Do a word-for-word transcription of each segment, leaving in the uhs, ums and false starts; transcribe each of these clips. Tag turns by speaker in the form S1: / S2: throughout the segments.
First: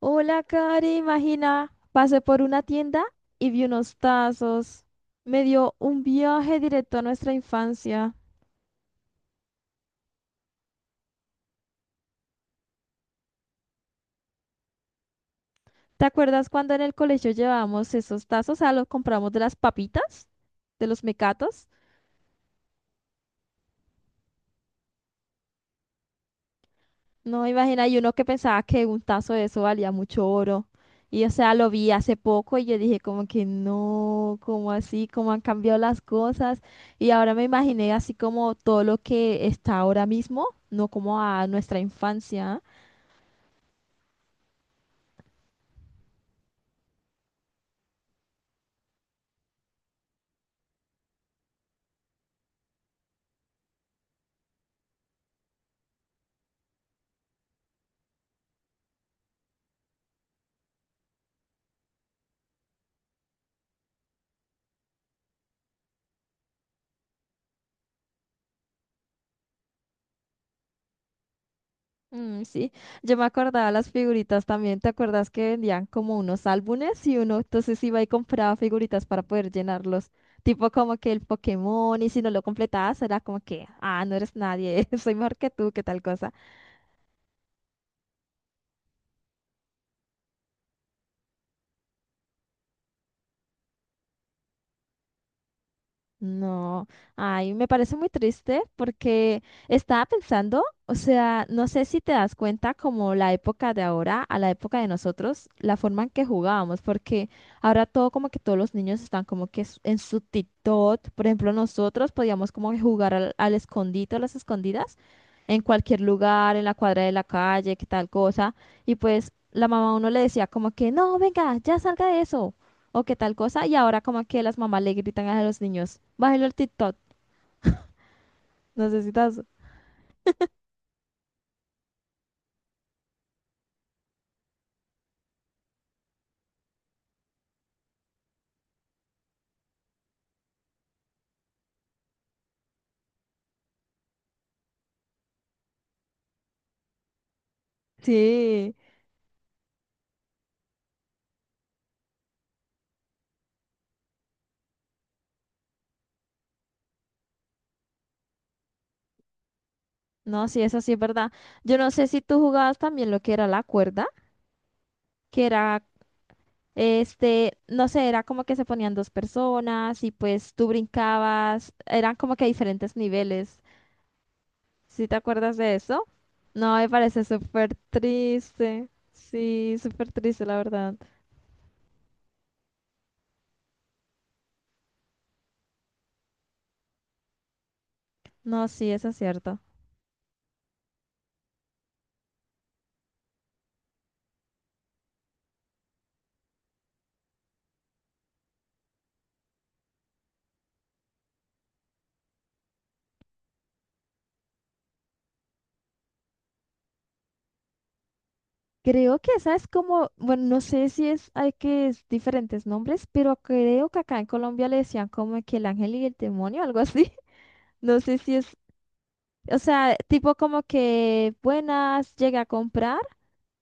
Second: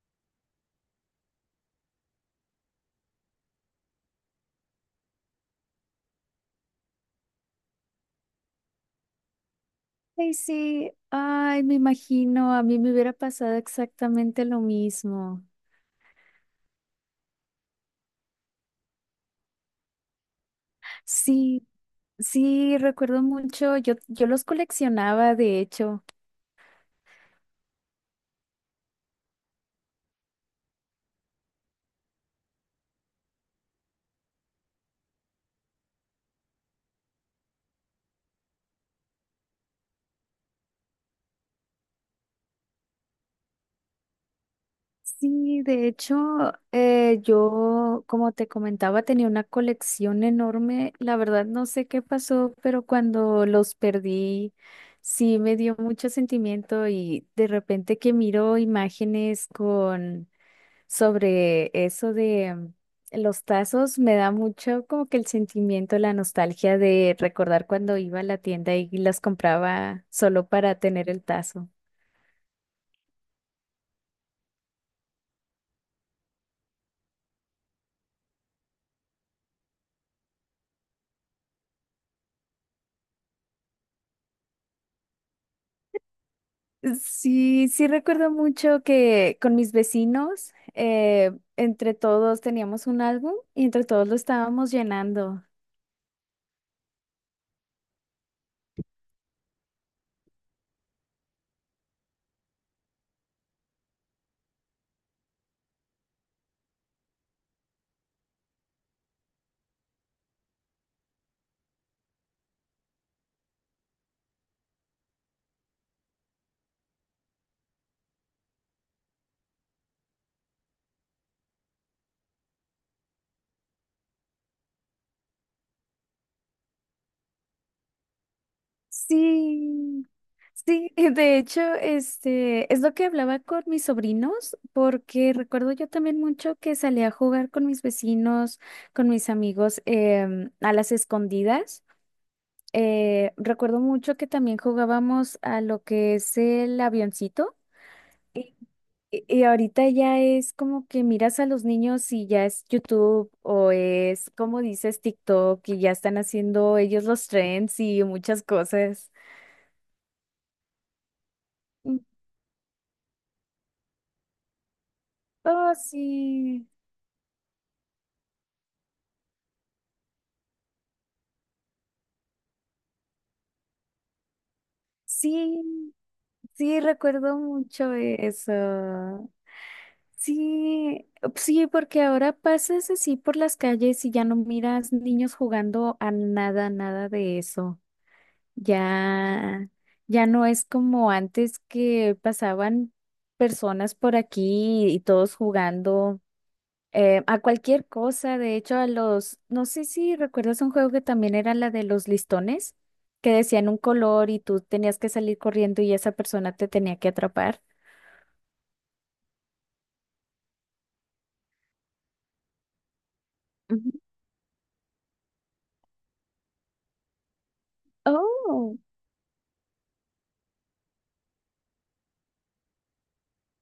S1: Hola, Cari, imagina, pasé por una tienda y vi unos tazos. Me dio un viaje directo a nuestra infancia.
S2: Ay, sí, ay, me imagino, a mí me hubiera pasado exactamente lo mismo.
S1: ¿Te acuerdas cuando en el colegio llevábamos esos tazos? Ah, los compramos de las papitas, de los
S2: Sí,
S1: mecatos.
S2: sí, recuerdo mucho, yo, yo los coleccionaba, de hecho.
S1: No, imagina, y uno que pensaba que un tazo de eso valía mucho oro. Y o sea, lo vi hace poco y yo dije como que no, como así, cómo han cambiado las cosas. Y ahora me imaginé así como todo lo que está ahora mismo, no como a nuestra infancia.
S2: Sí, de hecho, eh, yo, como te comentaba, tenía una colección enorme. La verdad, no sé qué pasó, pero cuando los perdí, sí me dio mucho sentimiento y de repente que miro imágenes con... sobre eso de mm, los tazos, me da mucho como que el sentimiento, la nostalgia de recordar cuando iba a la tienda y las compraba solo para tener el tazo.
S1: Mm, sí, yo me acordaba las figuritas también. ¿Te acuerdas que vendían como unos álbumes y uno entonces iba y compraba figuritas para poder llenarlos? Tipo como que el Pokémon y si no lo completabas era como que, ah, no eres nadie, soy mejor que tú, qué tal cosa.
S2: Sí, sí recuerdo mucho que con mis vecinos, eh, entre todos teníamos un álbum y entre todos lo estábamos llenando.
S1: No, ay, me parece muy triste porque estaba pensando, o sea, no sé si te das cuenta como la época de ahora a la época de nosotros, la forma en que jugábamos, porque ahora todo como que todos los niños están como que s- en su TikTok, por ejemplo, nosotros podíamos como que jugar al, al escondite o las escondidas en cualquier lugar, en la cuadra de la calle, que tal cosa, y pues la mamá a uno le decía como que, no, venga, ya salga de eso o qué tal cosa, y ahora como que las mamás le gritan a los niños, bájelo el TikTok, necesitas.
S2: Sí. Sí, de hecho, este es lo que hablaba con mis sobrinos, porque recuerdo yo también mucho que salía a jugar con mis vecinos, con mis amigos em, a las escondidas. Eh, recuerdo mucho que también jugábamos a lo que es el avioncito. Y,
S1: Sí,
S2: y- y ahorita ya es como que miras a los niños y ya es YouTube o es, como dices, TikTok y ya están haciendo ellos los trends y muchas cosas.
S1: no, sí, eso sí es verdad. Yo no
S2: Mm.
S1: sé si tú jugabas también lo que era la cuerda, que
S2: Oh,
S1: era,
S2: sí.
S1: este, no sé, era como que se ponían dos personas y pues tú brincabas, eran como que diferentes niveles. ¿Sí te acuerdas de
S2: Sí,
S1: eso? No,
S2: sí,
S1: me parece
S2: recuerdo
S1: súper
S2: mucho eso.
S1: triste. Sí, súper triste, la verdad.
S2: Sí, sí, porque ahora pasas así por las calles y ya no miras niños jugando a nada, nada de eso.
S1: No, sí, eso es cierto.
S2: Ya, ya no es como antes que pasaban personas por aquí y todos jugando eh, a cualquier cosa, de hecho, a los, no sé si recuerdas un juego que también era la de los listones, que decían un color y tú tenías que salir corriendo y esa persona te tenía que atrapar.
S1: Creo que esa es como, bueno, no sé si es, hay que es diferentes nombres, pero creo
S2: Ujú.
S1: que acá en Colombia le decían como que el ángel y el demonio, algo así. No sé si es,
S2: Oh,
S1: o sea, tipo como que buenas, llegué a comprar,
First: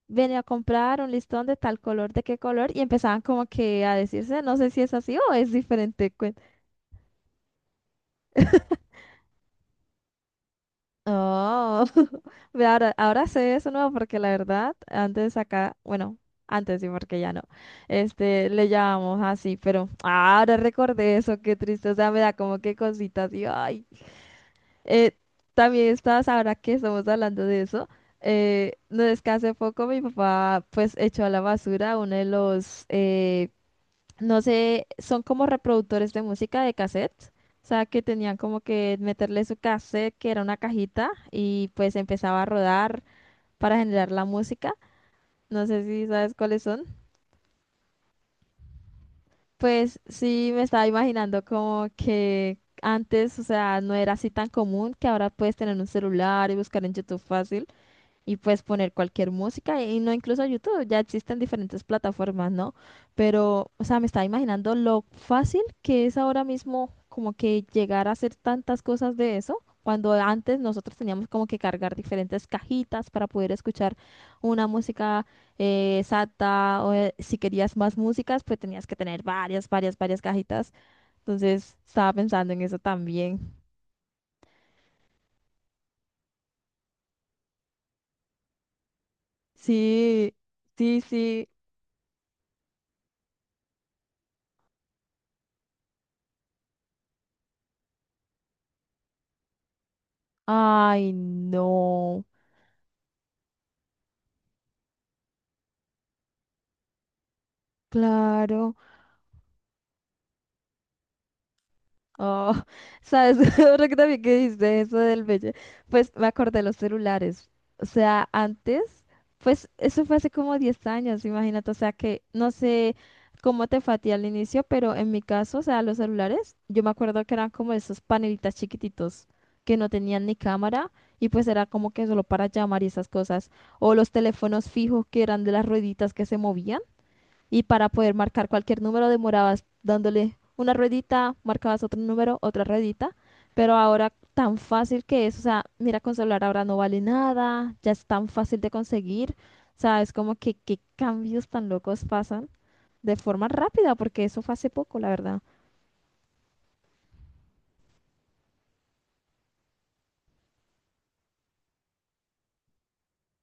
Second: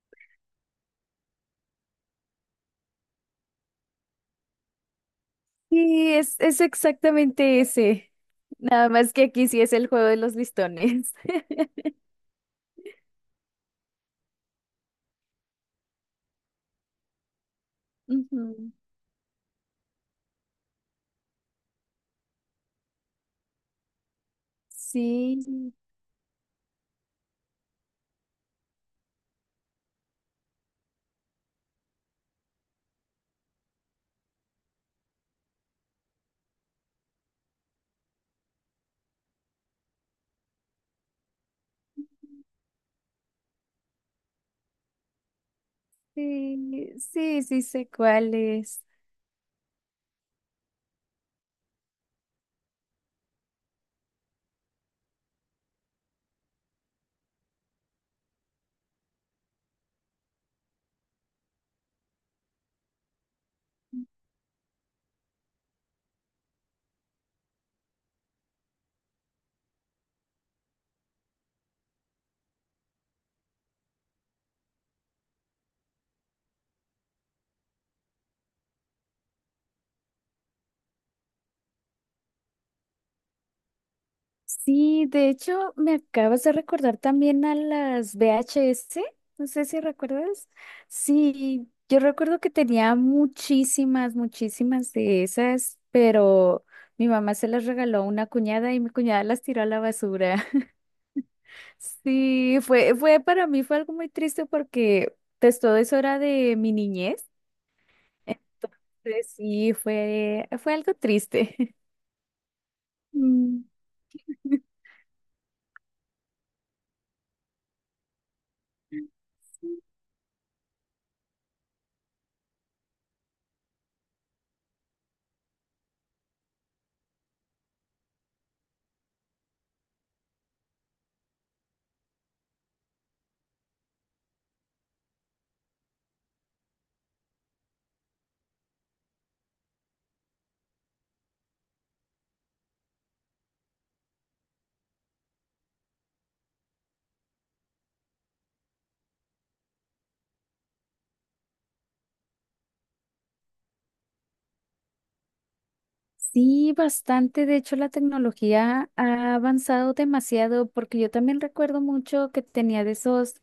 S1: venía a comprar un listón de tal color, de qué color, y empezaban como que a decirse, no sé si es así o es
S2: sí,
S1: diferente.
S2: es, es exactamente ese. Nada más que aquí sí es el juego de los listones.
S1: Oh, ve, ahora, ahora sé eso nuevo porque la verdad, antes acá, bueno, antes sí, porque ya no, este, le
S2: Ujú.
S1: llamamos así, pero ahora recordé eso, qué triste, o sea, me da como que cositas y ay. Eh,
S2: Sí,
S1: también estás, ahora que estamos hablando de eso, eh, no es que hace poco mi papá pues echó a la basura uno de los, eh, no sé, son como reproductores de música de cassette. O sea, que tenían como que meterle su cassette, que era una cajita, y pues empezaba a rodar para generar la música. No sé si sabes cuáles son.
S2: sí, sí, sí sé cuál es.
S1: Pues sí, me estaba imaginando como que antes, o sea, no era así tan común que ahora puedes tener un celular y buscar en YouTube fácil. Y puedes poner cualquier música y no incluso YouTube, ya existen diferentes plataformas, ¿no? Pero, o sea, me estaba imaginando lo fácil que es ahora mismo como que llegar a hacer tantas cosas de eso, cuando antes nosotros teníamos como que cargar diferentes cajitas para poder escuchar una música eh, exacta o eh, si querías más músicas, pues tenías que tener varias, varias, varias cajitas. Entonces, estaba pensando en eso también.
S2: Sí, de hecho, me acabas de recordar también a las V H S, no sé si
S1: Sí,
S2: recuerdas.
S1: sí, sí.
S2: Sí, yo recuerdo que tenía muchísimas, muchísimas de esas, pero mi mamá se las regaló a una cuñada y mi cuñada las tiró a la basura.
S1: Ay, no.
S2: Sí, fue, fue para mí fue algo muy triste porque pues, todo eso era de mi niñez.
S1: Claro,
S2: Entonces, sí, fue, fue algo triste.
S1: oh, sabes,
S2: Mm.
S1: ahora que también que dijiste eso del bello, pues me acordé de los celulares, o sea, antes, pues eso fue hace como diez años, imagínate, o sea que no sé cómo te fue a ti al inicio, pero en mi caso, o sea, los celulares, yo me acuerdo que eran como esos panelitas chiquititos que no tenían ni cámara y pues era como que solo para llamar y esas cosas, o los teléfonos fijos que eran de las rueditas que se movían. Y para poder marcar cualquier número demorabas dándole una ruedita, marcabas otro número, otra ruedita. Pero ahora tan fácil que es, o sea, mira, con celular ahora no vale nada, ya es tan fácil de conseguir. O sea, es como que qué cambios tan locos pasan de forma rápida, porque eso fue hace poco, la verdad.
S2: Sí, bastante. De hecho, la tecnología ha avanzado demasiado porque yo también recuerdo mucho que tenía de esos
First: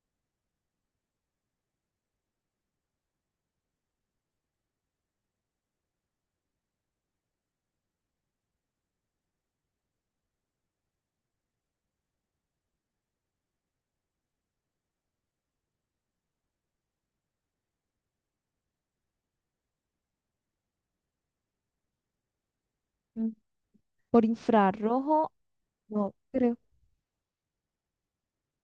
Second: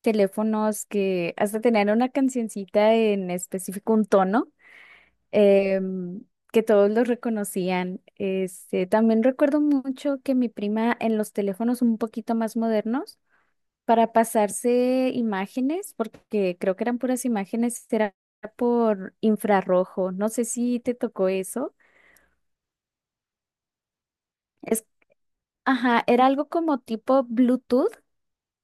S2: teléfonos que hasta tenían una cancioncita en específico, un tono, em, que todos los reconocían. Este, también recuerdo mucho que mi prima en los teléfonos un poquito más modernos, para pasarse imágenes, porque creo que eran puras imágenes, era por infrarrojo. No sé si te tocó eso.
S1: Mm. Por infrarrojo,
S2: Ajá,
S1: no
S2: era algo
S1: creo.
S2: como tipo Bluetooth,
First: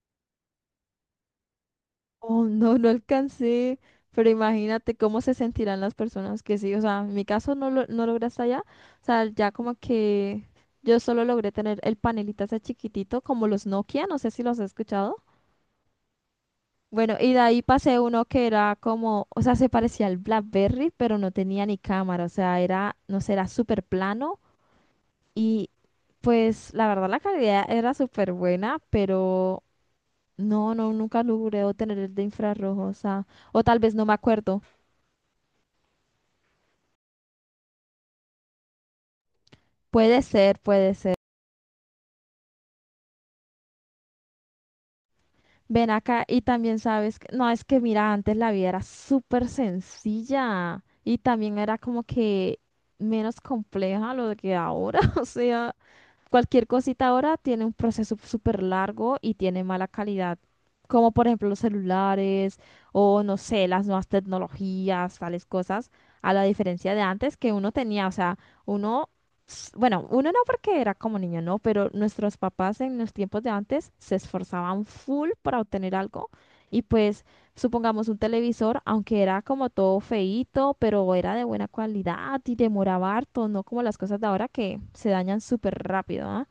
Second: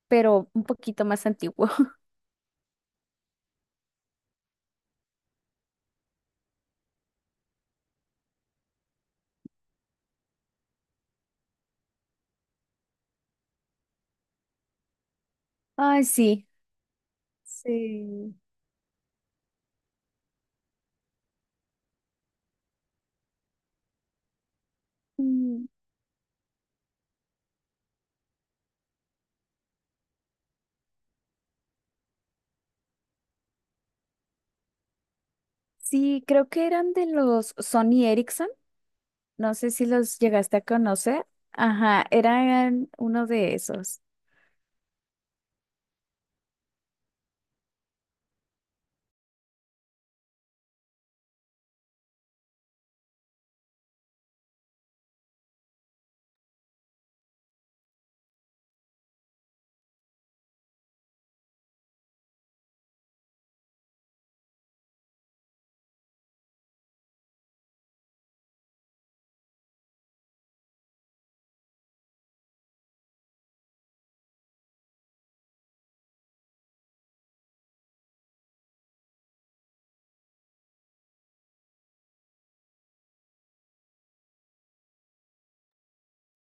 S2: pero un poquito más antiguo.
S1: Oh, no, no alcancé, pero imagínate cómo se sentirán las personas que sí, o sea, en mi caso no, lo, no logré hasta allá, o sea, ya como que yo solo logré tener el panelita ese chiquitito, como los Nokia, no sé si los has escuchado.
S2: Ay, sí.
S1: Bueno, y de ahí pasé uno
S2: Sí.
S1: que era como, o sea, se parecía al BlackBerry, pero no tenía ni cámara, o sea, era, no sé, era súper plano
S2: Mm,
S1: y pues la verdad la calidad era súper buena, pero no, no, nunca logré obtener el de infrarrojo, o sea, o tal vez no me acuerdo.
S2: Sí, creo que eran de los Sony Ericsson. No sé si los
S1: Puede
S2: llegaste
S1: ser,
S2: a
S1: puede ser.
S2: conocer. Ajá, eran uno de esos.
S1: Ven acá y también sabes que, no, es que mira, antes la vida era súper sencilla y también era como que menos compleja lo que ahora, o sea, cualquier cosita ahora tiene un proceso súper largo y tiene mala calidad, como por ejemplo los celulares o no sé, las nuevas tecnologías, tales cosas, a la diferencia de antes que uno tenía, o sea, uno, s- bueno, uno no porque era como niño, no, pero nuestros papás en los tiempos de antes se esforzaban full para obtener algo y pues supongamos un televisor, aunque era como todo feíto, pero era de buena calidad y demoraba harto, no como las cosas de ahora que se dañan súper rápido, ¿ah?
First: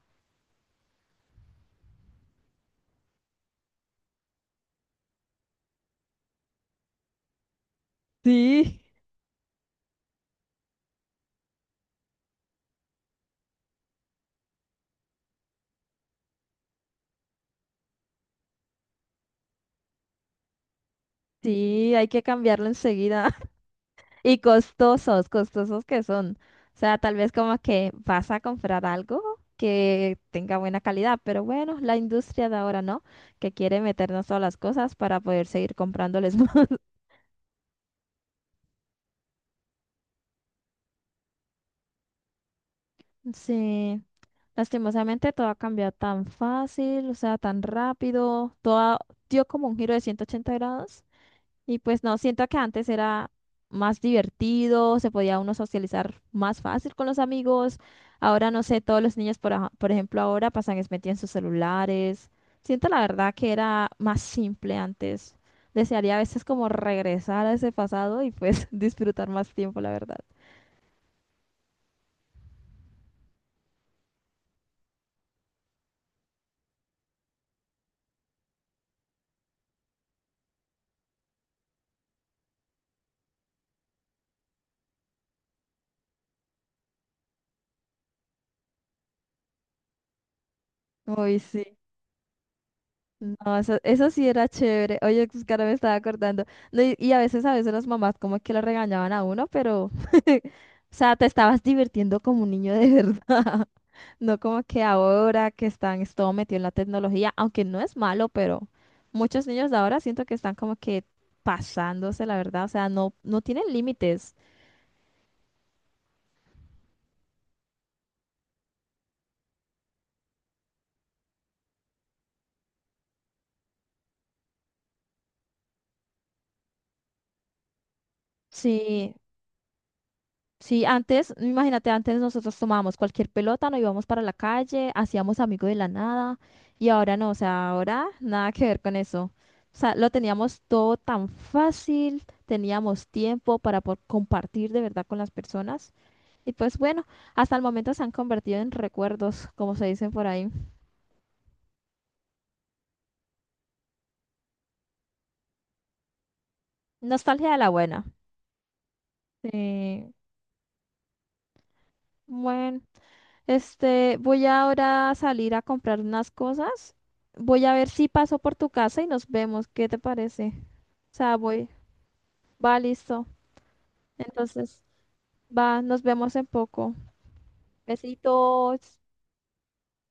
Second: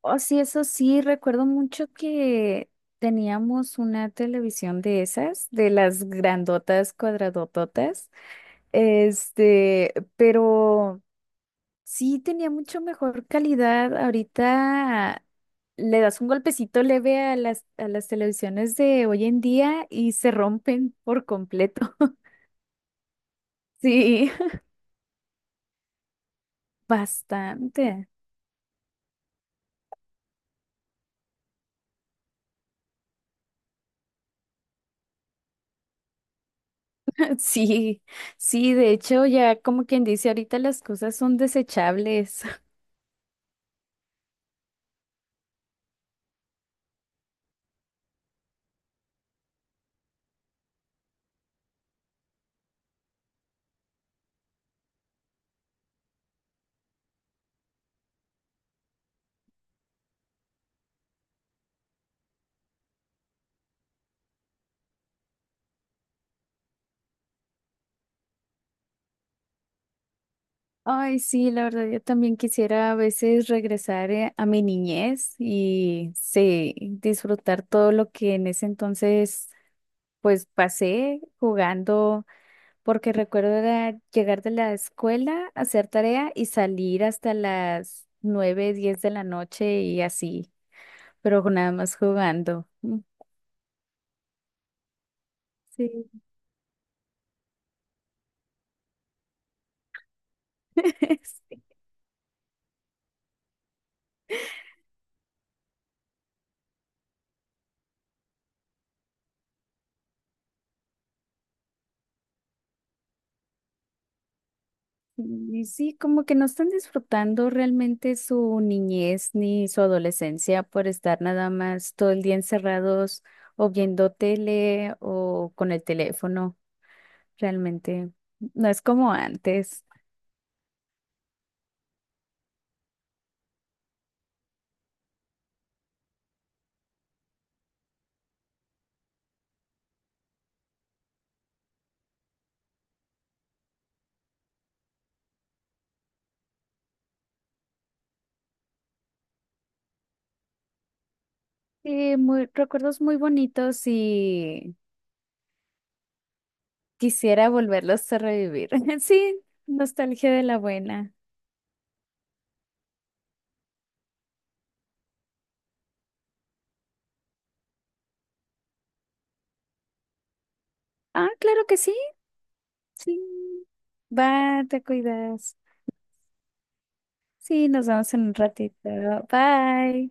S2: Oh, sí, eso sí, recuerdo mucho que teníamos una televisión de esas, de las grandotas, cuadradototas.
S1: Sí.
S2: Este, pero. Sí, tenía mucho mejor calidad. Ahorita le das un golpecito leve a las, a las televisiones de hoy en día y se rompen por
S1: Sí,
S2: completo.
S1: hay que cambiarlo enseguida.
S2: Sí,
S1: Y costosos, costosos que son. O sea, tal vez como que
S2: bastante.
S1: vas a comprar algo que tenga buena calidad, pero bueno, la industria de ahora no, que quiere meternos todas las cosas para poder seguir comprándoles.
S2: Sí, sí, de hecho ya como quien dice, ahorita las cosas son desechables.
S1: Sí, lastimosamente todo ha cambiado tan fácil, o sea, tan rápido, todo dio como un giro de ciento ochenta grados y pues no, siento que antes era más divertido, se podía uno socializar más fácil con los amigos, ahora no sé, todos los niños, por, aja- por ejemplo, ahora pasan es metidos en sus celulares, siento la verdad que era más simple antes, desearía a veces como regresar a ese pasado y pues disfrutar más tiempo, la verdad.
S2: Ay, sí, la verdad yo también quisiera a veces regresar eh, a mi niñez y sí, disfrutar todo lo que en ese entonces pues pasé jugando. Porque recuerdo era llegar de la escuela, hacer tarea y salir hasta las nueve, diez de la noche y así,
S1: Uy,
S2: pero nada
S1: sí.
S2: más jugando. Mm.
S1: No, eso, eso sí era chévere. Oye, pues, que ahora me
S2: Sí.
S1: estaba acordando. No, y, y a veces, a veces las mamás como que lo regañaban a uno, pero, o sea, te
S2: Sí.
S1: estabas divirtiendo como un niño de verdad. No como que ahora que están es todo metido en la tecnología, aunque no es malo, pero muchos niños de ahora siento que están como que pasándose, la verdad. O sea, no, no tienen límites.
S2: Y sí, como que no están disfrutando realmente su niñez ni su adolescencia por estar nada más todo el día encerrados o viendo tele o con el teléfono. Realmente no es como
S1: Sí,
S2: antes.
S1: sí, antes, imagínate, antes nosotros tomábamos cualquier pelota, nos íbamos para la calle, hacíamos amigos de la nada, y ahora no, o sea, ahora nada que ver con eso. O sea, lo teníamos todo tan fácil, teníamos tiempo para po- compartir de verdad con las personas, y pues bueno, hasta el momento se han convertido en recuerdos, como se dicen por ahí.
S2: Sí, muy, recuerdos muy bonitos y quisiera
S1: Nostalgia de la buena.
S2: volverlos a revivir. Sí,
S1: Sí,
S2: nostalgia de la buena.
S1: bueno. Este, voy ahora a salir a comprar unas cosas. Voy a ver si paso por tu casa y nos vemos. ¿Qué te parece? O
S2: Ah,
S1: sea,
S2: claro
S1: voy.
S2: que sí.
S1: Va, listo.
S2: Sí. Va, te
S1: Entonces,
S2: cuidas.
S1: va, nos vemos en poco.
S2: Sí, nos vemos en un ratito.
S1: Besitos.
S2: Bye.